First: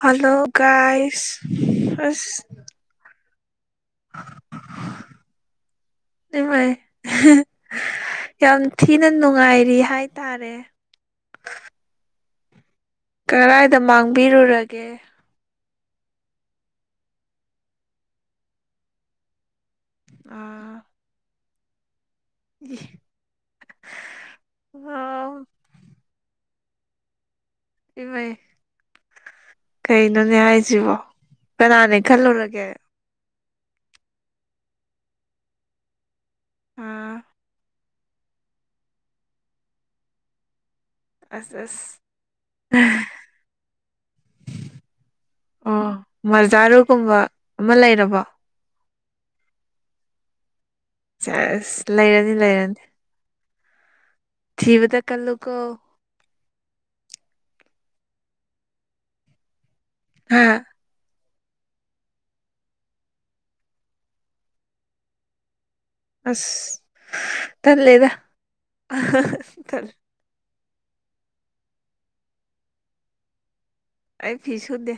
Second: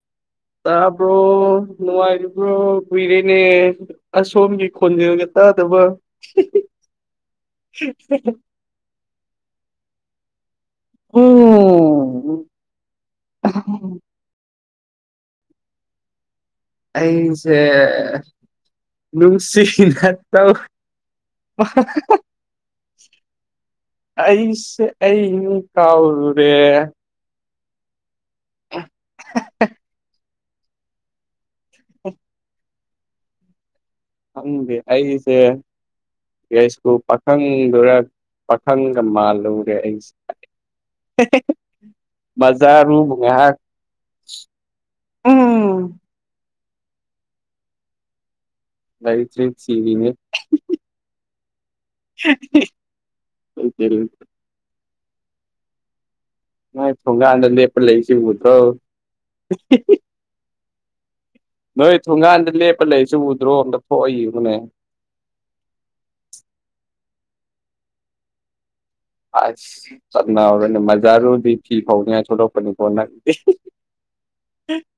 Hello ꯇꯥꯕ꯭ꯔꯣ ꯒꯥꯏꯁ ꯑꯁ ꯅꯉꯔꯤꯕ꯭ꯔꯣ ꯀꯨꯏꯔꯦꯅꯦ ꯑꯁꯣꯝꯒꯤ ꯈꯣꯟꯖꯦꯜꯒ ꯇꯥꯗꯕ ꯏꯃꯥꯏ ꯌꯥꯝ ꯊꯤꯅ ꯅꯨꯡꯉꯥꯏꯔꯤ ꯍꯥꯏꯇꯥꯔꯦ ꯎꯝ ꯀꯗꯥꯏꯗ ꯃꯥꯡꯕꯤꯔꯨꯔꯒꯦ ꯑꯩꯁꯦ ꯅꯨꯡꯁꯤꯅ ꯇꯧ ꯑꯥ ꯑꯩꯁ ꯑꯩ ꯑꯣ ꯍꯥꯎꯔꯦ ꯏꯃꯩ ꯀꯩꯅꯣꯅꯦ ꯍꯥꯏꯁꯤꯕꯣ ꯀꯅꯥꯅꯦ ꯈꯜꯂꯨꯔꯒꯦ ꯈꯪꯗꯦ ꯑꯩꯁꯦ ꯌꯥꯏꯁꯀꯨꯜ ꯑꯥ ꯄꯥꯈꯪꯗꯨꯔ ꯄꯥꯈꯪꯒ ꯃꯥꯜꯂꯨꯨꯔꯦ ꯑꯩꯁꯦ [unintelligible] ꯑꯁ ꯑꯁ ꯑꯣ ꯎꯝ ꯃꯖꯥꯔꯨꯒꯨꯝꯕ ꯑꯃ ꯂꯩꯔꯕ ꯏꯇꯔꯤ ꯁꯤꯔꯤꯅꯦ ꯑꯁ ꯂꯩꯔꯅꯤ ꯂꯩꯔꯅꯤ ꯊꯤꯕꯗ ꯀꯜꯂꯨꯀꯣ ꯅꯣꯏ ꯊꯣꯡꯒꯥꯥꯟꯗ ꯂꯦꯞꯄ ꯂꯩꯁꯤꯕꯨꯊꯣ ꯍꯥꯥ ꯅꯣꯏ ꯊꯣꯡꯒꯥꯟꯗ ꯂꯦꯞꯄ ꯂꯩꯁꯤ ꯎꯗ꯭ꯔꯣ ꯑꯝꯗ ꯊꯣꯛꯑꯏ ꯌꯦꯕꯅꯦ ꯑꯁ ꯇꯜꯂꯦꯗ ꯑ ꯇꯜ ꯆꯠꯅꯥꯔ ꯃꯖꯥꯔꯣꯗꯤ ꯊꯤ ꯍꯅꯤꯂꯣꯄꯅꯤ ꯀꯣꯟ ꯑꯩ ꯄꯤ ꯁꯨꯗꯦ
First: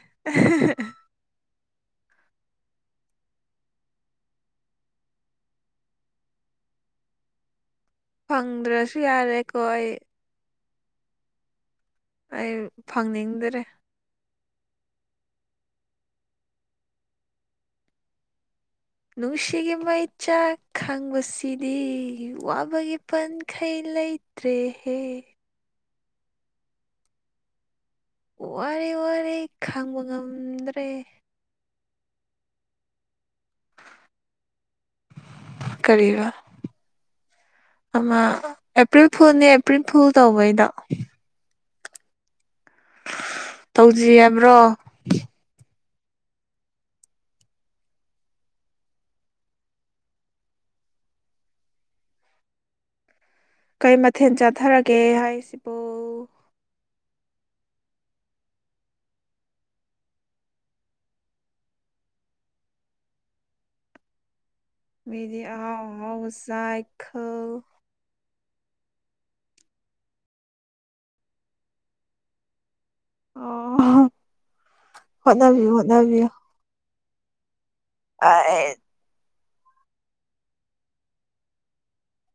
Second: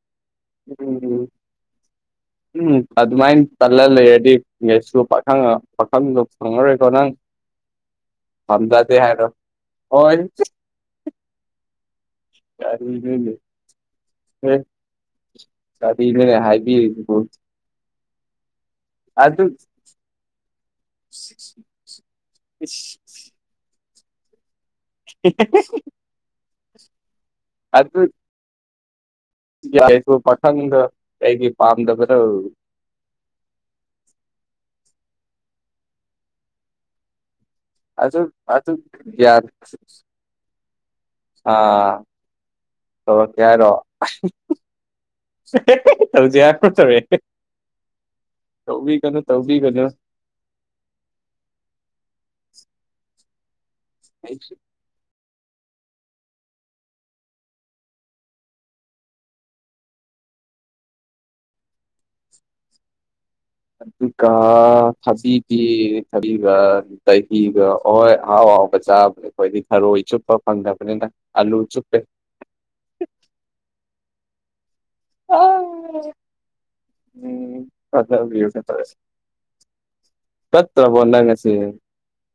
[inaudible] ꯎꯝ ꯑꯗꯨꯃꯥꯏꯅ ꯇꯜꯂ ꯂꯩꯔꯗꯤ ꯒꯦꯁꯁꯨ ꯄꯥꯈꯪ ꯄꯥꯈꯪꯗꯣ ꯐꯪꯉꯔꯣꯏꯀꯣ ꯅꯪ [inaudible] ꯐꯪꯗ꯭ꯔꯦ [inaudible] ꯑꯩ ꯀꯔꯤꯅꯣꯅꯦ ꯐꯪꯅꯤꯡꯗ꯭ꯔꯦ ꯀꯔꯤꯅꯣꯅꯦ ꯍꯥꯏꯕꯤꯔꯤꯗꯨꯕꯣ ꯅꯨꯡꯁꯤꯒꯤ ꯃꯩꯆꯥꯛ ꯈꯪꯕꯁꯤꯗꯤ ꯋꯥꯕꯒꯤ ꯄꯟꯈꯩ ꯂꯩꯇ꯭ꯔꯦꯍꯦ ꯆꯁ ꯑꯗꯨ ꯑꯗꯨ ꯋꯥꯔꯦ ꯋꯥꯔꯦ ꯈꯥꯡꯕ ꯌꯥꯏꯁꯨ ꯄꯥꯊꯪꯗ ꯉꯝꯗ꯭ꯔꯦ ꯑꯩꯩꯒꯤ ꯄꯥꯝꯗꯕꯗ ꯀꯕ ꯑꯃ ꯑꯗꯨ ꯑꯗꯨ ꯑꯦꯄ꯭ꯔꯤꯜ ꯐꯨꯜꯅꯦ ꯑꯦꯄ꯭ꯔꯤꯜ ꯐꯨꯜ ꯇꯧꯕꯩꯗꯣ ꯍꯥꯥ ꯊꯣ ꯀꯔꯣ ꯇꯧꯁꯤ ꯍꯥꯏꯕ꯭ꯔꯣ ꯖ ꯌꯥ ꯄꯠꯇꯃꯦ ꯇꯧ ꯀꯩꯅꯣ ꯇꯧꯧꯕꯤ ꯀꯩꯅꯣ ꯀꯩ ꯃꯊꯦꯜ ꯑꯩ ꯆꯥꯊꯔꯒꯦ ꯍꯥꯏꯁꯤꯕꯨ ꯑꯗꯨꯒ ꯃꯤꯗꯤ ꯊꯕꯤꯒꯤ ꯑꯍꯥꯎ ꯑꯍꯥꯎꯕ ꯊꯕꯤꯒ ꯆꯥꯏ ꯈꯜ ꯗꯍꯤꯒ ꯍꯍꯣꯏ ꯑꯍꯥꯎ ꯍꯥꯎꯕ ꯆꯥꯕꯅꯦ ꯑꯩꯈꯣꯏꯗꯤ ꯈꯔꯣꯏ ꯆꯨꯞꯄ ꯐꯪꯗꯕꯅꯤꯅ ꯑꯂꯨ ꯆꯨꯞꯄꯦ ꯑꯣ ꯑ ꯍꯗꯕꯤ ꯍꯗꯕꯤꯌ ꯎꯝ ꯑꯗꯕꯤꯨꯦ ꯑꯩ ꯐꯔꯦ ꯆꯠꯇ꯭ꯔꯕꯣ ꯅꯪ ꯑꯁꯤ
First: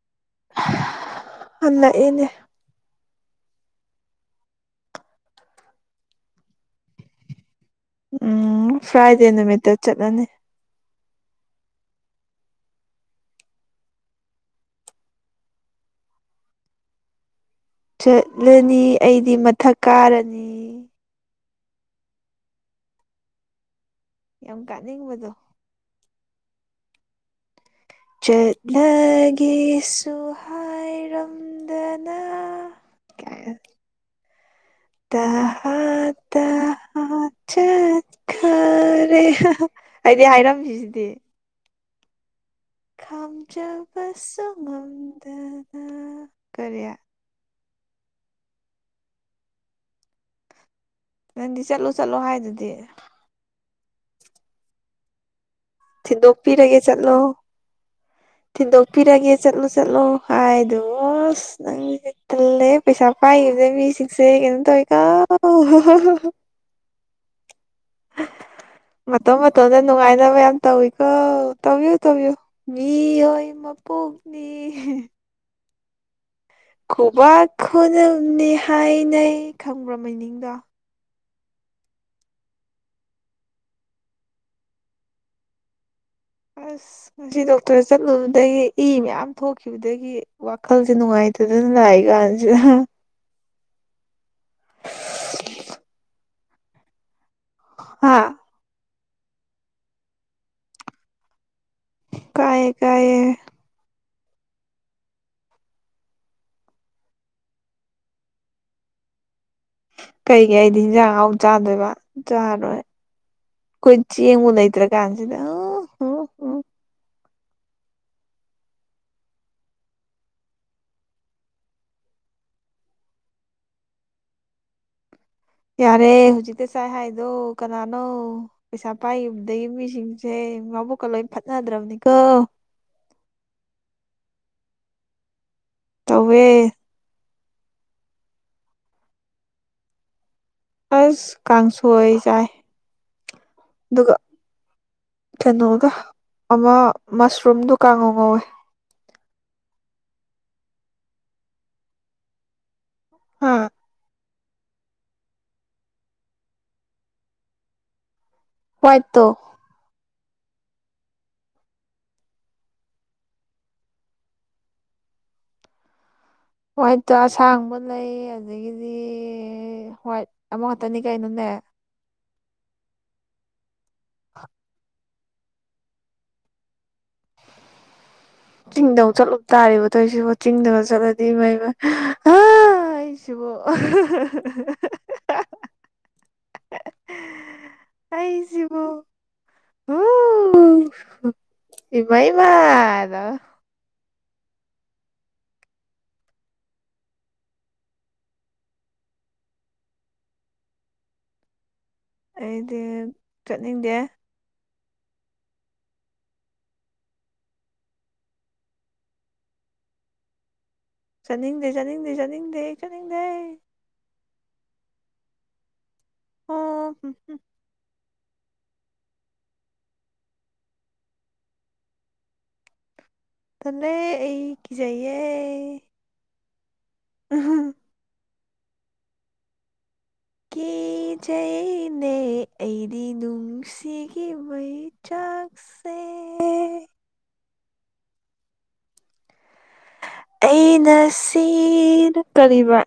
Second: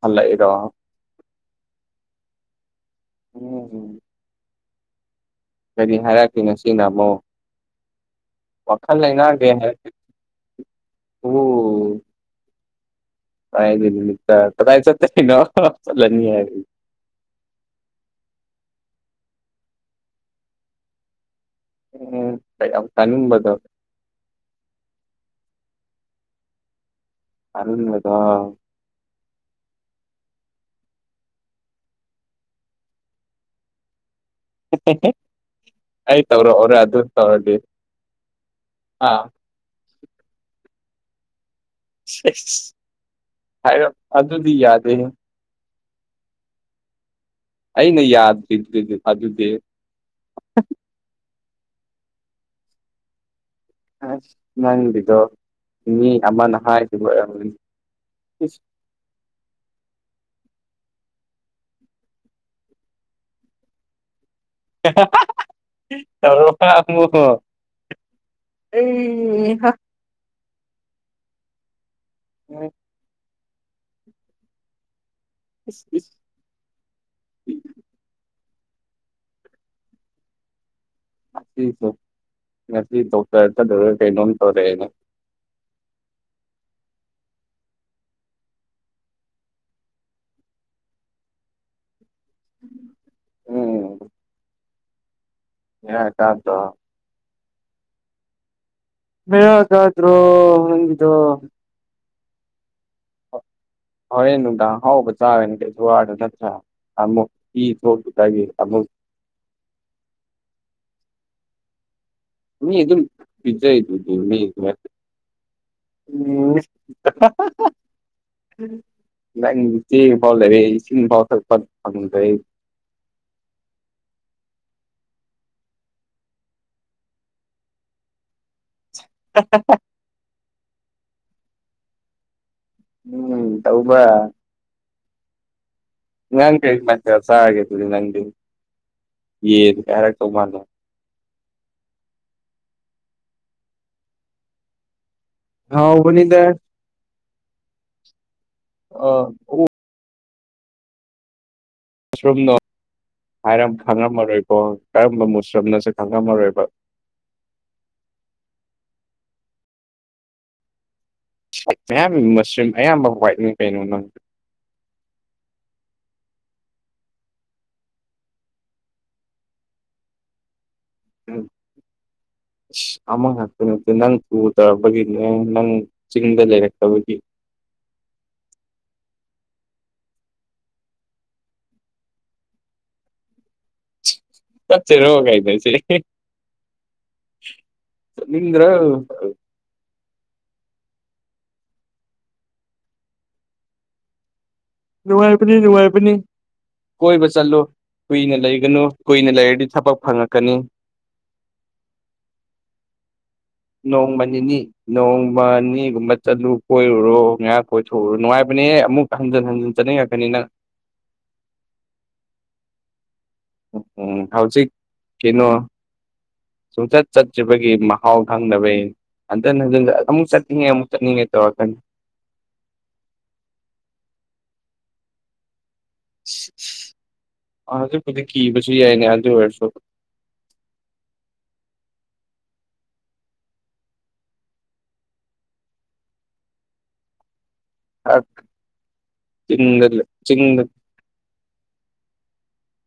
ꯍꯜꯂꯛꯏꯔꯣ ꯑꯂ ꯏꯅꯦ ꯎꯝ ꯎꯝ ꯀꯔꯤ ꯍꯥꯏꯔꯛꯀꯦꯅꯣ ꯁꯤꯅ ꯑꯃꯨꯛ ꯎꯝ ꯐ꯭ꯔꯥꯏꯗꯦ ꯅꯨꯃꯤꯠꯇ ꯆꯠꯂꯅꯤ ꯑꯣ ꯠꯇ ꯇꯗꯥꯥꯏ ꯆꯠꯇꯩꯅꯣꯂꯅꯤ ꯍꯥꯏ ꯆꯠꯂꯅꯤ ꯑꯩꯗꯤ ꯃꯊꯛ ꯀꯥꯔꯅꯤ ꯎꯝ ꯀ ꯀꯅꯝꯕꯗ ꯌꯥꯝ ꯀꯥꯅꯤꯡꯕꯗꯣ ꯑꯔꯟꯗꯣ ꯆꯠꯂꯒꯦꯁꯨ ꯍꯥꯏꯔꯝꯗꯅ ꯀ ꯇꯍ ꯑꯩ ꯇꯧꯔꯛꯑꯣꯔ ꯑꯗꯨ ꯇꯍ ꯇꯧꯔꯗꯤ ꯆꯠ ꯈ ꯑꯥ ꯑꯔꯦ ꯍꯥꯏꯗꯤ ꯍꯥꯏꯔꯝꯃꯤꯁꯤꯗꯤ [inaudible] ꯍꯥꯏꯔ ꯈꯥꯝꯖꯕꯁꯨ ꯑꯗꯨꯗꯤ ꯌꯥꯗꯦꯍꯦ ꯉꯝꯗꯅ ꯀꯔꯤꯌꯥ ꯑꯩꯅ ꯌꯥꯗ꯭ꯔꯤꯗꯨꯗꯤ ꯑꯗꯨꯗꯤ ꯅꯪꯗꯤ ꯆꯠꯂꯣ ꯆꯠꯂꯣ ꯍꯥꯏꯗꯨꯗꯤ ꯑꯁ ꯅꯪꯕꯤꯗꯣ ꯃꯤ ꯑꯃ ꯅ ꯊꯤꯟꯗꯣꯛꯄꯤꯔꯒꯦ ꯍꯥꯏꯗꯨ ꯑꯣꯏꯣꯏꯔꯝ ꯄꯤꯔꯒꯦ ꯆꯠꯂꯣ ꯆꯠꯂꯨ ꯍꯥꯏꯗꯣ ꯅꯪ ꯆꯠꯇ ꯂꯩꯦ ꯄꯩꯁꯥ ꯄꯥꯏꯗꯦ ꯃꯤ ꯁꯤꯛꯁꯦ ꯃꯣ ꯃꯇꯣꯝ ꯎꯝ ꯃꯇꯣꯝꯗ ꯅꯨꯡꯉꯥꯏꯅꯕ ꯌꯥꯝ ꯇꯧꯋꯤꯀꯣ ꯇꯧꯕꯤꯌꯨ ꯇꯧꯤꯌꯨ ꯏꯍꯣꯏ ꯃꯄꯣꯛꯅꯤ ꯢꯁ ꯢꯁ ꯈꯨꯕꯥꯛ ꯈꯨꯅꯝꯅꯤ ꯍꯥꯏꯅꯩ ꯈꯪꯕ꯭ꯔ ꯃꯤꯅꯤꯡꯗꯣ ꯁꯨ ꯇ ꯗ ꯆꯠꯂꯔꯣꯢꯀꯩꯅꯣ ꯇꯧꯔꯦꯅ ꯑꯁ ꯉꯁꯤ ꯗꯣꯛꯇꯔ ꯆꯠꯂꯨꯕꯗꯒꯤ ꯏ ꯃꯌꯥꯝ ꯊꯣꯛꯈꯤꯕꯗꯒꯤ ꯋꯥꯈꯜꯁꯦ ꯅꯨꯡꯉꯥꯏꯇꯦ ꯑꯗꯨ ꯂꯏꯀꯥꯟꯁꯤ ꯎꯝ ꯌꯥ ꯇ ꯇ ꯍꯥꯝ ꯃꯒꯗ꯭ꯔꯣꯗꯨ ꯀꯑꯦ ꯀꯥꯏꯌꯦ ꯍꯣꯔꯦꯟ ꯅꯨꯡꯗꯥꯡ ꯑꯍꯥꯎ ꯆꯥꯥꯔꯅꯤ ꯀꯩꯁꯨ ꯋꯔꯨꯅ ꯅꯠꯇꯔ ꯅ ꯑꯃꯨꯛ ꯏ ꯊꯣꯛ ꯇ ꯑꯨꯛ ꯀꯩꯒꯤ ꯑꯩꯗꯤ ꯍꯤꯟꯖꯥꯡ ꯑꯍꯥꯎ ꯆꯥꯗꯣꯏꯕ ꯆꯔꯣꯏ ꯃꯤ ꯑꯗꯨꯝ ꯑꯩꯈꯣꯏ ꯄꯤꯖꯩꯗꯨꯗꯤ ꯃꯤ ꯆꯦꯡꯉ ꯂꯩꯇ꯭ꯔ ꯀꯥꯟꯁꯤꯗ ꯎꯝ ꯅꯪ ꯐꯥꯎ ꯂꯩꯔꯦ ꯏꯁꯤꯡ ꯐꯥꯎ ꯊꯛꯄ ꯐꯪꯗꯦ ꯌꯥꯔꯦ ꯍꯧꯖꯤꯛꯇꯤ ꯆꯥꯏ ꯍꯥꯏꯗꯣ ꯀꯅꯥꯅꯣ ꯄꯩꯁꯥ ꯄꯥꯏꯕꯗꯒꯤꯩ ꯃꯤꯁꯤꯡꯁ ꯁꯦ ꯕꯥꯕꯨꯀ ꯂꯣꯏ ꯐꯠꯅꯗ꯭ꯔꯕꯅꯤꯀꯣ ꯎꯝ ꯇꯎꯕ ꯇꯧꯋꯦ ꯅꯥꯡ ꯀꯔꯤ ꯃꯟꯁꯤꯗ ꯆꯥꯔꯒꯦ ꯑꯗꯨꯗꯤ ꯅꯪꯗꯤ ꯌꯦ ꯀꯩꯔꯛꯇꯧ ꯃꯥꯜꯂꯣ ꯑꯁ ꯀꯥꯡꯁꯣꯏ ꯆꯥꯏ ꯑꯗꯨꯒ ꯀꯩꯅꯣꯒ ꯍꯥꯎꯕꯅꯤꯗ ꯑꯃ ꯃꯁꯔꯨꯝꯗꯣ ꯀꯥꯡꯉꯧ ꯉꯧꯋꯦ ꯑ ꯃꯨꯁ꯭ꯔꯨꯝꯅꯣ ꯍꯥꯏꯔ ꯈꯪꯉꯝꯃꯔꯣꯏꯀꯣ ꯀꯔꯝꯕ ꯃꯨꯁꯔꯨꯝꯅꯁꯨ ꯈꯪꯉꯝꯃꯔꯣꯏꯕ ꯋꯥꯢꯠꯇꯣ ꯃꯌꯥꯝ ꯃꯁꯔꯨꯝ ꯑꯌꯥꯝꯕ ꯋꯥꯏꯠꯅꯤꯡ ꯀꯩꯅꯣ ꯅꯪ ꯍꯋꯥꯏꯠꯇꯣ ꯑꯁꯥꯡꯕ ꯂꯩ ꯑꯗꯒꯤꯗꯤ ꯍ꯭ꯋꯥꯏꯠ ꯑꯃꯨꯛ ꯉꯛꯇꯅꯤ ꯀꯩꯅꯣꯅꯦ ꯑꯃꯒ ꯍꯥꯏꯅ ꯅꯪ ꯀ ꯅꯪ ꯆꯤꯡꯗ ꯂꯩꯔꯛꯇꯕꯒꯤ ꯆꯤꯡꯗ ꯑꯃꯨꯛ ꯆꯠꯂꯨꯕ ꯇꯥꯔꯔꯤꯕ ꯇꯧꯣꯏꯁꯤꯕ ꯆꯤꯡꯗꯅ ꯆꯠꯂꯗꯤ ꯃꯩ ꯑꯩ ꯣ ꯆꯆꯦ ꯔꯣꯒ ꯍꯥꯏꯥꯏꯗꯣꯏꯁꯦ ꯆꯠꯅꯤꯡꯗ꯭ꯔꯣ ꯑꯩꯁꯤꯕꯨ ꯑꯣ ꯏꯕꯏ ꯃꯥꯗ ꯅꯨꯡꯉꯥꯏꯕꯅꯤ ꯅꯨꯡꯉꯥꯏꯕꯅꯤ ꯀꯣꯏꯕ ꯆꯠꯂꯨ ꯀꯨꯏꯅ ꯂꯩꯒꯅꯨ ꯀꯨꯏꯅ ꯂꯩꯔꯗꯤ ꯊꯕꯛ ꯐꯪꯉꯛꯀꯅꯤ ꯑꯩꯗꯤ ꯆꯠꯅꯤꯡꯗꯦ ꯅꯣꯡꯃ ꯅꯤꯅꯤ ꯅꯣꯡꯃ ꯑꯅꯤꯒꯨꯝꯕ ꯆꯠꯂꯨ ꯀꯣꯏꯔꯨꯔꯣ ꯉꯥꯏꯍꯥꯛ ꯀꯣꯏꯊꯣꯛꯎꯨꯔꯣ ꯅꯨꯡꯉꯥꯏꯕꯅꯦ ꯑꯃꯨꯛ ꯍꯟꯖꯤꯟ ꯍꯟꯖꯤꯟ ꯆꯅ ꯌꯥ ꯀꯅꯤꯅ ꯆꯠꯅꯤꯡꯗꯦ ꯆꯠꯅꯤꯡꯗꯦ ꯆꯥꯅꯤꯡꯗꯦ ꯆꯠꯅꯤꯡꯗꯦ ꯎꯝ ꯎꯝ ꯍꯧꯖꯤꯛ ꯀꯩꯅꯣ ꯑꯣ ꯁꯨꯡꯆꯠ ꯆꯠꯇ꯭ꯔꯤꯕꯒꯤ ꯍꯥꯎ ꯊꯪꯗꯕꯩ ꯍꯟꯇꯅ ꯑꯃꯨꯛ ꯆꯠꯅꯤꯡꯉꯦ ꯑꯃꯨꯛ ꯆꯠꯅꯤꯡꯉꯦ ꯇꯧꯔꯛꯀꯅꯤ ꯇꯦ ꯑꯩ ꯀꯖꯌꯦ ꯑꯗ ꯀꯗꯤ ꯀꯕꯨꯁꯨ ꯌꯥꯏꯅꯦ ꯑꯗ ꯑꯣꯏꯔꯁꯨꯣ ꯖꯩꯅꯦ ꯑꯩꯗꯤ ꯅꯨꯡꯁꯤ ꯃꯩ ꯆꯥꯛ ꯁꯤ [unintelligible] ꯆ ꯂꯩ ꯑꯩꯅ ꯁꯤꯅ ꯀꯔꯤꯕ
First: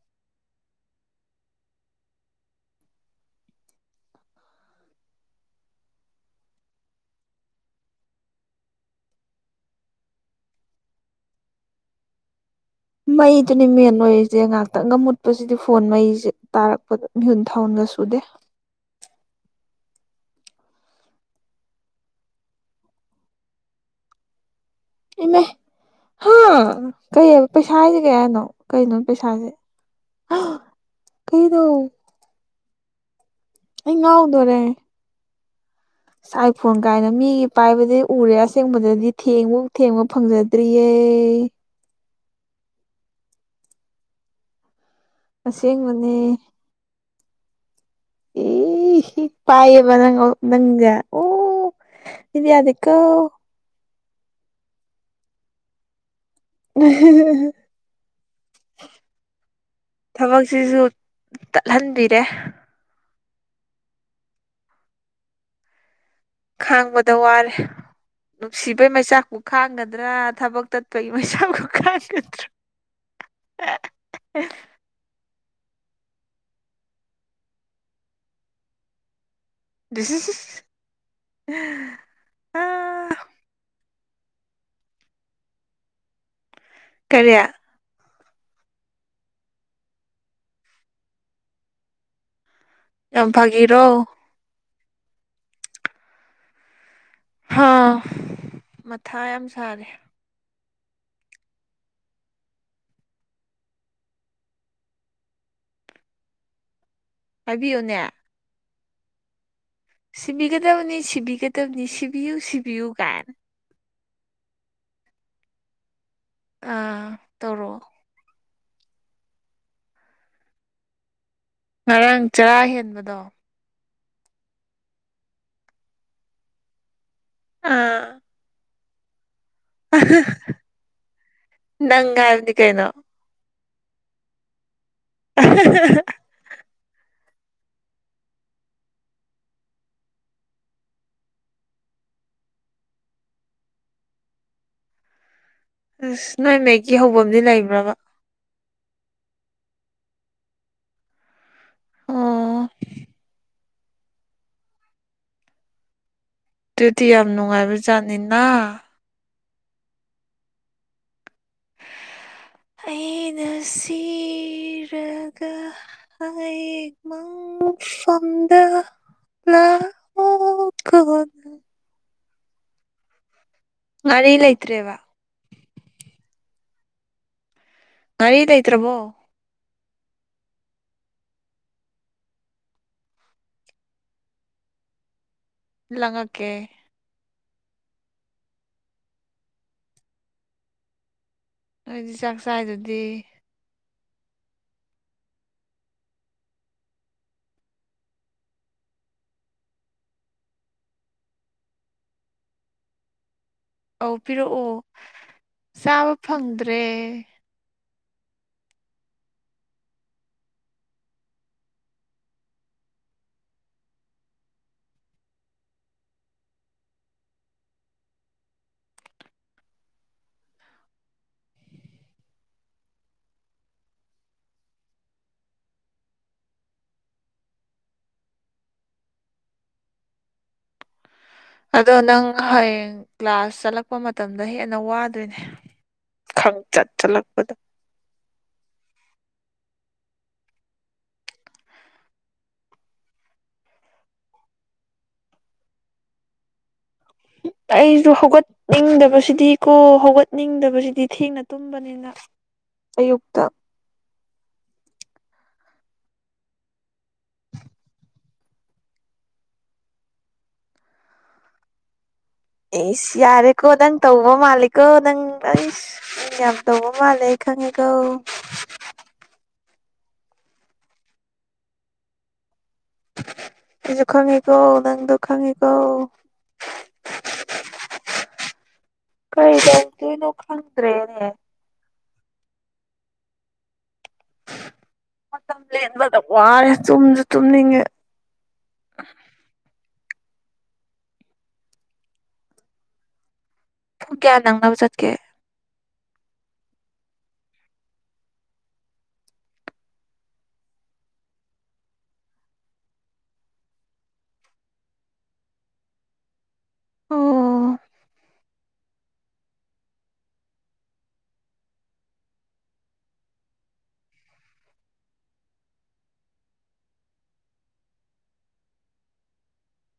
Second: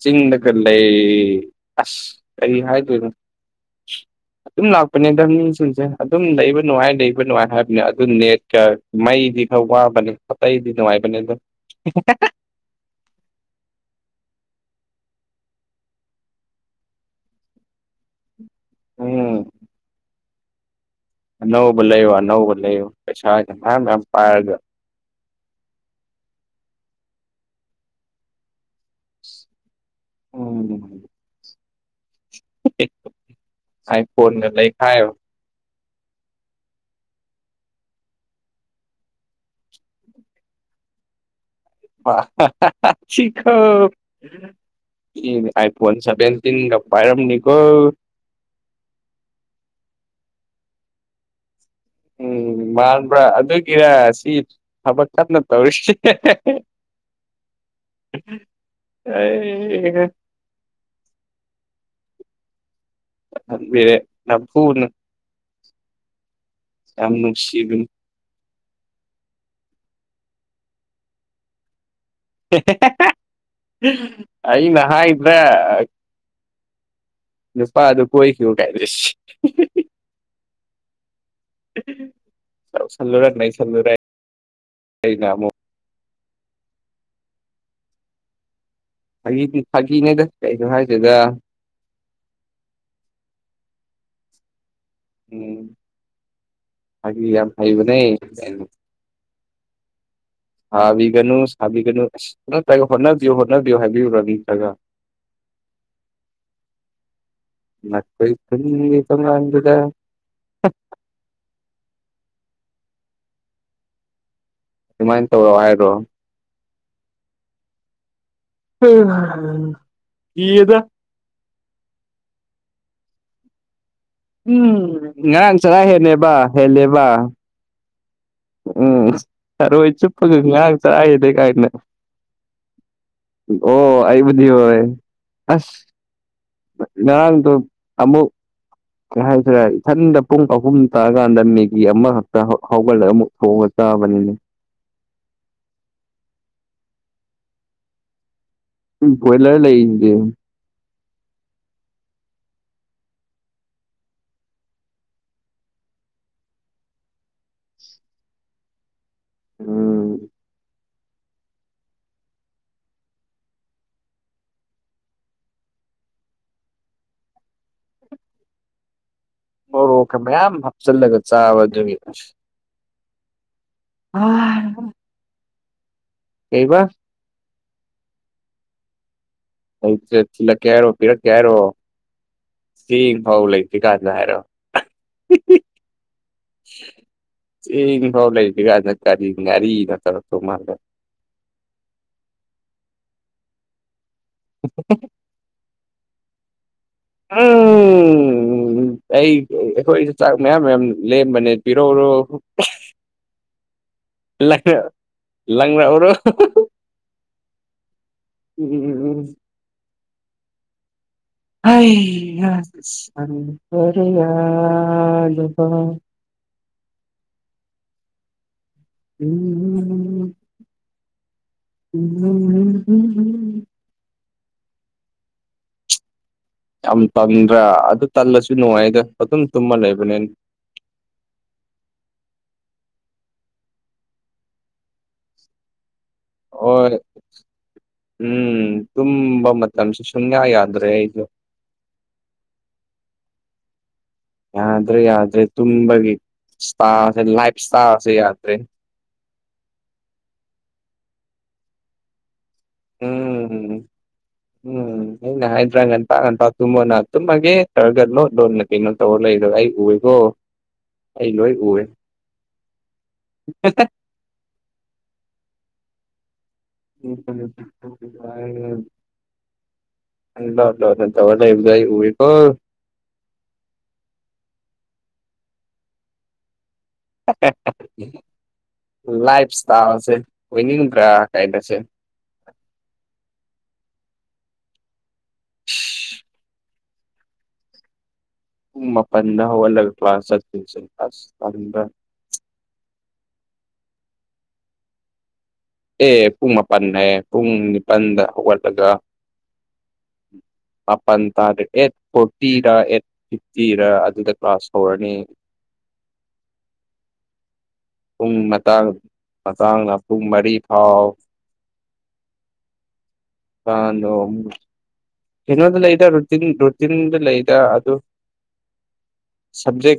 ꯆꯤꯡ ꯅꯒꯔ ꯂꯩ ꯑꯁ ꯀꯔꯤ ꯍꯥꯏ ꯇꯨ ꯑꯗꯨꯝ ꯂꯥꯛꯄꯅꯦꯗ ꯃꯤꯁꯤꯡꯁꯦ ꯑꯗꯨꯝ ꯂꯩꯕ ꯅꯨꯡꯉꯥꯏ ꯂꯩꯕ ꯅꯨꯡꯉꯥꯏ ꯍꯥꯏꯕꯅꯦ ꯑꯗꯨ ꯅꯠ ꯃꯩꯗꯤ ꯈꯔ ꯋꯥꯕꯅꯦ ꯑꯇꯩꯗꯤ ꯅꯨꯡꯉꯥꯏꯕꯅꯦ ꯑꯗꯨꯣ ꯃꯩꯗꯨꯅꯤ ꯃꯦꯟ ꯑꯣꯏꯔꯤꯁꯦ ꯉꯥꯏꯍꯥꯛꯇꯪꯒ ꯃꯨꯠꯄꯁꯤꯗꯤ ꯐꯣꯟ ꯃꯩꯁꯦ ꯇꯥꯔꯛꯄꯗ ꯃꯤꯍꯨꯟ ꯊꯧꯟꯒ ꯁꯨꯗꯦ ꯎꯝ ꯑꯅꯧꯕꯨ ꯂꯩꯌꯣ ꯑꯅꯧꯕꯕꯨ ꯂꯩꯌꯣ ꯄꯩꯁꯥ ꯄꯔꯒ ꯏꯃꯦ ꯍꯥꯥ ꯀꯩꯕ ꯄꯩꯁꯥ ꯍꯥꯏꯁꯦ ꯀꯌꯥꯅꯣ ꯀꯩꯅꯣ ꯄꯩꯁꯥꯁꯦ ꯀꯗꯣ ꯑꯩ ꯐꯣꯟ ꯂꯈꯥꯏꯣ ꯑ ꯑꯥꯏꯐꯣꯟ ꯀꯥꯏꯅ ꯃꯤꯒꯤ ꯄꯥꯏꯕꯗꯤ ꯎꯔꯦ ꯑꯁꯦꯡꯕꯗꯗꯤ ꯊꯦꯡꯕ ꯊꯦꯡꯕ ꯐꯪꯖꯗ꯭ꯔꯤꯌꯦ ꯈ ꯑꯥꯏ ꯐꯣꯟ ꯑꯁꯦꯡꯕꯅꯦ ꯁꯚꯦꯟꯇꯤꯟꯒ ꯥꯏꯔꯝ ꯅꯅꯤꯀꯣꯜ ꯏ ꯍ ꯄꯥꯏꯌꯦꯕ ꯅꯪ ꯅꯪꯁꯦ ꯑꯣ ꯁꯤꯗꯤ ꯎꯝ ꯌꯥꯗꯦꯀꯣ ꯃꯥꯟꯕ꯭ꯔꯥ ꯑꯗꯨꯒꯤꯔ ꯁꯤ ꯊꯕꯛ ꯀꯞꯟꯅ ꯇꯧꯔꯤꯁꯤ ꯎ ꯑꯩ ꯑꯦ꯫ ꯊꯕꯛꯁꯤꯁꯨ ꯇꯠꯍꯟꯕꯤꯔꯦ꯫ ꯕꯤꯔꯦ ꯐꯨꯅ꯫ ꯌꯥꯝ ꯈꯥꯡꯕꯗ ꯋꯥꯔꯦ꯫ ꯅꯨꯡꯁꯤꯕꯅꯤ ꯅꯨꯡꯁꯤꯕꯩ ꯃꯩꯆꯥꯛꯄꯨ ꯈꯥꯡꯒꯗ꯭ꯔꯥ ꯊꯕꯛ ꯇꯠꯄꯒꯤ ꯃꯩꯆꯥꯛꯄꯨ ꯈꯥꯡꯒꯗ꯭ꯔꯥ꯫ ꯑꯩꯅ ꯍꯥꯏꯗꯔꯥ꯫ ꯅꯨꯄꯥ ꯑꯗꯨ ꯀꯣꯏ ꯀꯌꯨ ꯀꯥꯏꯗ꯫ ꯁꯁꯤ ꯑ ꯁꯜꯂꯨꯔ ꯅ ꯁꯜꯂꯨꯔꯦ ꯑꯩꯅ ꯑꯃꯨꯛ ꯀꯔꯤꯌꯥ ꯐꯥꯒꯤꯗꯤ ꯐꯥꯒꯤꯅꯦꯗ ꯀꯩꯁꯨ ꯍꯥꯏꯗꯦꯗ ꯌꯥꯝ ꯐꯥꯒꯤꯔꯣ ꯎꯝ ꯍꯥꯏꯒ ꯌꯥꯝ ꯍꯥꯏꯕ ꯅ ꯊꯥ ꯌꯥꯝ ꯁꯥꯔꯦ ꯁꯥꯕꯤꯒꯅꯨ ꯁꯥꯕꯤꯒꯅꯨ ꯑꯁ ꯍꯣꯠꯅꯕꯤꯌꯨ ꯍꯣꯠꯅꯕꯤꯌꯨ ꯍꯥꯏꯕꯤꯌꯨꯔ ꯅꯠꯇ꯭ꯔꯒ꯫ ꯫ ꯍꯥꯏꯕꯤꯌꯨꯅꯦ ꯅꯈꫭꯏ ꯈꯨꯟꯒꯤ ꯊꫭꯡꯒꯥꯟꯗꯨꯗ꯫ ꯁꯤꯕꯤꯒꯗꯕꯅꯤ ꯁꯤꯕꯤꯒꯗꯕꯅꯤ ꯁꯤꯕꯤꯌꯨ ꯁꯤꯕꯤꯌꯨ ꯀꯥꯏꯟ꯫ ꯁꯨꯃꯥꯏꯟ ꯇꯧꯔꫭ ꯍꯥꯏꯔꫭ꯫ ꯑꯥ ꯇꯧꯔꫭꯛ꯫ ꯀꯤꯌꯦꯗ꯫ ꯉꯔꯥꯡ ꯆꯔꯥ ꯍꯦꯟꯕꯗꯣ꯫ ꯎꯝ ꯉꯔꯥꯡ ꯆꯔꯥ ꯍꯦꯜꯂꯦꯕ ꯍꯦꯜꯂꯦꯕ꯫ ꯑꯥ꯫ ꯎꯝ ꯇꯔꯣꯏ ꯆꯨꯞꯄꯒ ꯉꯥꯔꯥꯡ ꯆꯔꯥ ꯍ‌ꯦꯜꯂ‌ꯦ ꯀꯥꯏꯅ꯫ ꯅꯪ ꯍꯥꯏꯕꯅꯤ ꯀꯩꯅꯣ ꯑꯣ ꯑꯩꯕꯨꯗꯤ ꯌꯧꯔ‌ꯦ ꯑꯁ꯫ ꯅꯥꯡꯗꫭ ꯑꯃꯨꯛ꯫ ꯀꯩ ꯍꯥꯏꯁꯤꯔꯦ ꯏꯊꯟꯗ ꯄꯨꯡ ꯑꯍꯨꯝ ꯇꯥꯔꯀꯥꯟꯗ ꯃꯦꯒꯤ ꯑꯃꯈꯛꯇ ꯍꯧꯒꯠꯂꯒ ꯑꯃꯨꯛ꯫ ꯍꯒꯠꯇꯕꯅꯤꯅꯦ꯫ ꯑꯁ ꯅꯣꯏ ꯃꯦꯛꯀꯤ ꯍꯧꯕꯝꯗꯤ ꯂꯩꯕ꯭ꯔꯥꯕ꯫ ꯕꫭꯏꯂꯔ ꯂꯩꯁꯤꯗꯤ꯫ ꯑꫭ꯫ ꯑꯗꯨꯗꯤ ꯌꯥꯝ ꯅꯨꯡꯉꯥꯏꯕꯖꯥꯠꯅꯤꯅ꯫ ꯎꯝ꯫ ꯑꯩꯩꯅꯁꯤ꯫ ꯔꯒ ꯍꯌ‌ꯦꯡ ꯃꯪꯐꯝꯗ꯫ ꯃꫭꯔꫭꯛꯀ ꯃꯌꯥꯝ ꯂꯥꯛꯑꯣ ꯍꯥꯞꯆꯤꯜꯂꯒ ꯀꯣꯟ ꯆꯥꯕ ꯑꯗꯨꯒꯤ꯫ ꯉꯥꯔꯤꯂꯩꯇ꯭ꯔ‌ꯦꯕ꯫ ꯀꯩꯕ꯫ ꯉꯔꯤꯂꯩꯇ꯭ꯔꯕꯣ꯫ ꯂꯩꯇ꯭ꯔ‌ꯦ ꯊꯤꯜꯂꯛꯀꯦ ꯍꯥꯏꯔꯣ ꯄꯤꯔꯛꯀꯦ ꯍꯥꯏꯔꯣ꯫ ꯆꯦꯡ ꯐꯥꯎ ꯂꯩꯇ꯭ꯔꯤ ꯀꯥꯟꯗ ꯍꯥꯏꯔꯣ꯫ ꯂꯪꯉꯛꯀꯦ꯫ ꯆ‌ꯦꯡ ꯐꯥꯎ ꯂꯩꯇ꯭ꯔꯤꯒꯥꯟ ꯀꯔꯤ ꯉꯔꯤꯅ ꯇꯧꯔꯛꯇꯧ ꯃꯥꯜꯂꯒ꯫ ꯑꯩꯗꯤ ꯆꯥꯛ ꯆꯥꯏꯗꯨꯗꯤ꯫ ꯎꯝ꯫ ꯎꯝ ꯑꯩ ꯑꯈꯣꯏꯁꯨ ꯆꯥꯛ ꯃꯌꯥꯝ ꯃꯌꯥꯝ ꯂꯦꯝꯕꯅꯦ ꯄꯤꯔꯛꯔꯣ꯫ ꯑꯧ ꯂꯪ ꯄꯤꯔꯛꯑꯣ ꯂꯪꯔꯛ ꯑꯣꯔꯣ꯫ ꯇꯦ꯫ ꯎꯝ ꯎꯝ꯫ ꯌꯥ꯫ [unintelligible] ꯎꯝ꯫ ꯎ ꯌꯥꯝ ꯇꯟꯗ꯭ꯔꯥ ꯑꯗꯨ ꯇꯜꯂꯁꯨ ꯅꯨꯡꯉꯥꯏꯗ ꯑꯗꯨꯝ ꯇꯨꯝꯃ ꯂꯩꯕꯅꯦ ꯑꯗꯣ ꯅꯪ ꯍꯌꯦꯡ ꯀ꯭ꯂꯥꯁ ꯆꯠꯂꯛꯄ ꯃꯇꯝꯗ ꯍꯦꯟꯅ ꯋꯥꯗꯣꯏꯅꯦ ꯍ ꯈꯪꯆꯠ ꯆꯠꯂꯛꯄꯗ ꯎꯝ ꯇꯨꯝꯕ ꯃꯇꯝꯁꯨ ꯁꯨꯡꯌꯥ ꯌꯥꯗ꯭ꯔꯦ ꯑꯩꯁꯨꯣ ꯌꯥꯗ꯭ꯔꯦ ꯌꯥ꯭ꯔꯦ ꯇꯨꯝꯒꯤꯦ ꯂꯥꯏꯐ ꯏꯁꯇꯥꯥꯁꯦ ꯌꯥꯗ꯭ꯔꯦ ꯏꯪꯗꯕꯁꯤꯗꯤ꯫ ꯀꯣ ꯍꯧꯒꯠꯅꯤꯡꯗꯕꯁꯤꯗꯤ ꯊꯦꯡꯅ ꯇꯨꯝꯕꯅꯤꯅ꯫ ꯑꯌꯨꯛꯇ ꯎꯝ꯫ ꯎꯝ ꯑꯩꯒ ꯍꯥꯏꯗ꯭ꯔꯥ ꯉꯟꯇ ꯉꯟꯇ ꯇꯨꯝꯃꫭꯅ ꯇꯨꯝꯃꯒ‌ꯦ ꯇꯧꯔꯒꯥ ꯂꫭꯠ ꯂꫭꯠꯅ꯫ ꯀꯩꯅꯣ ꯇꯧꯔ ꯂꯩꯗ ꯑꯩ ꯎꯏꯌ‌ꯦꯀꯣ ꯑꯩ ꯂꯣꯏ ꯎꯋꯦ꯫ ꯑꯦꯁ ꯌꯥꯔꯦꯀꯣ ꯅꯪ ꯇꯧꯕ ꯃꯥꯂꯦꯀꯣ ꯅꯪ ꯑꯩꯁ ꯌꯥꯝ ꯅꯣꯡ ꯃꯥ ꯂꯩ ꯈꯪꯉ ꯏ ꯀꯧꯕ ꯎꯝ ꯂ ꯂ ꯅꯠꯇ ꯋꯥꯗ ꯑꯦꯖ ꯎꯋꯀꯣ ꯁꯤꯁꯨ ꯈꯪꯉꯤꯀꯣ ꯅꯪꯗꯣ ꯈꯪꯉꯤꯀꯣ ꯂ ꯁꯇꯥ꯭ꯔ ꯀꯔꯤ ꯇꯧꯗꯣꯏꯅꯣ ꯈꯪꯗ꯭ꯔꯦꯅꯦ ꯀꯥꯏꯗꯦ ꯃꯇꯝ ꯂꯦꯟꯕꯗ ꯋꯥꯔꯦ ꯆꯨꯝꯁꯨ ꯆꯨꯝꯅꯤꯡꯉꯦ ꯎꯄꯟꯗ ꯋꯥꯜꯂꯒ ꯀ꯭ꯂꯥꯁꯁꯟ ꯀ꯭ꯂ ꯄꯨꯡ ꯀꯌꯥ ꯅꯪꯅꯕ ꯆꯠꯀꯦ ꯑꯦ ꯄꯨꯡ ꯃꯥꯄꯜ ꯍꯥꯏꯌꯦ ꯄꯨꯡ ꯅꯤꯄꯜꯗ ꯍꯧꯒꯠꯂꯒ ꯃꯥꯄꯜ ꯇꯥꯗ꯭ꯔꯦ ꯑꯦꯠ ꯐꯣꯔꯇꯤꯔ ꯑꯦꯠ ꯐꯤ ꯐꯇꯤꯔ ꯑꯗꯨꯗ ꯀ꯭ꯂꯥꯁ ꯍꯧꯔꯅꯤ ꯑꯣ ꯄꯨꯡ ꯃꯇꯥꯡ ꯃꯇꯥꯡꯅ ꯄꯨꯡ ꯃꯔꯤ ꯐꯥꯎ ꯀꯗꯣ ꯀꯩꯅꯣꯗ ꯂꯩꯗ ꯔꯨꯇꯤꯟꯗ ꯂꯩꯗ ꯑꯗꯨ ꯁꯕꯖꯦꯛ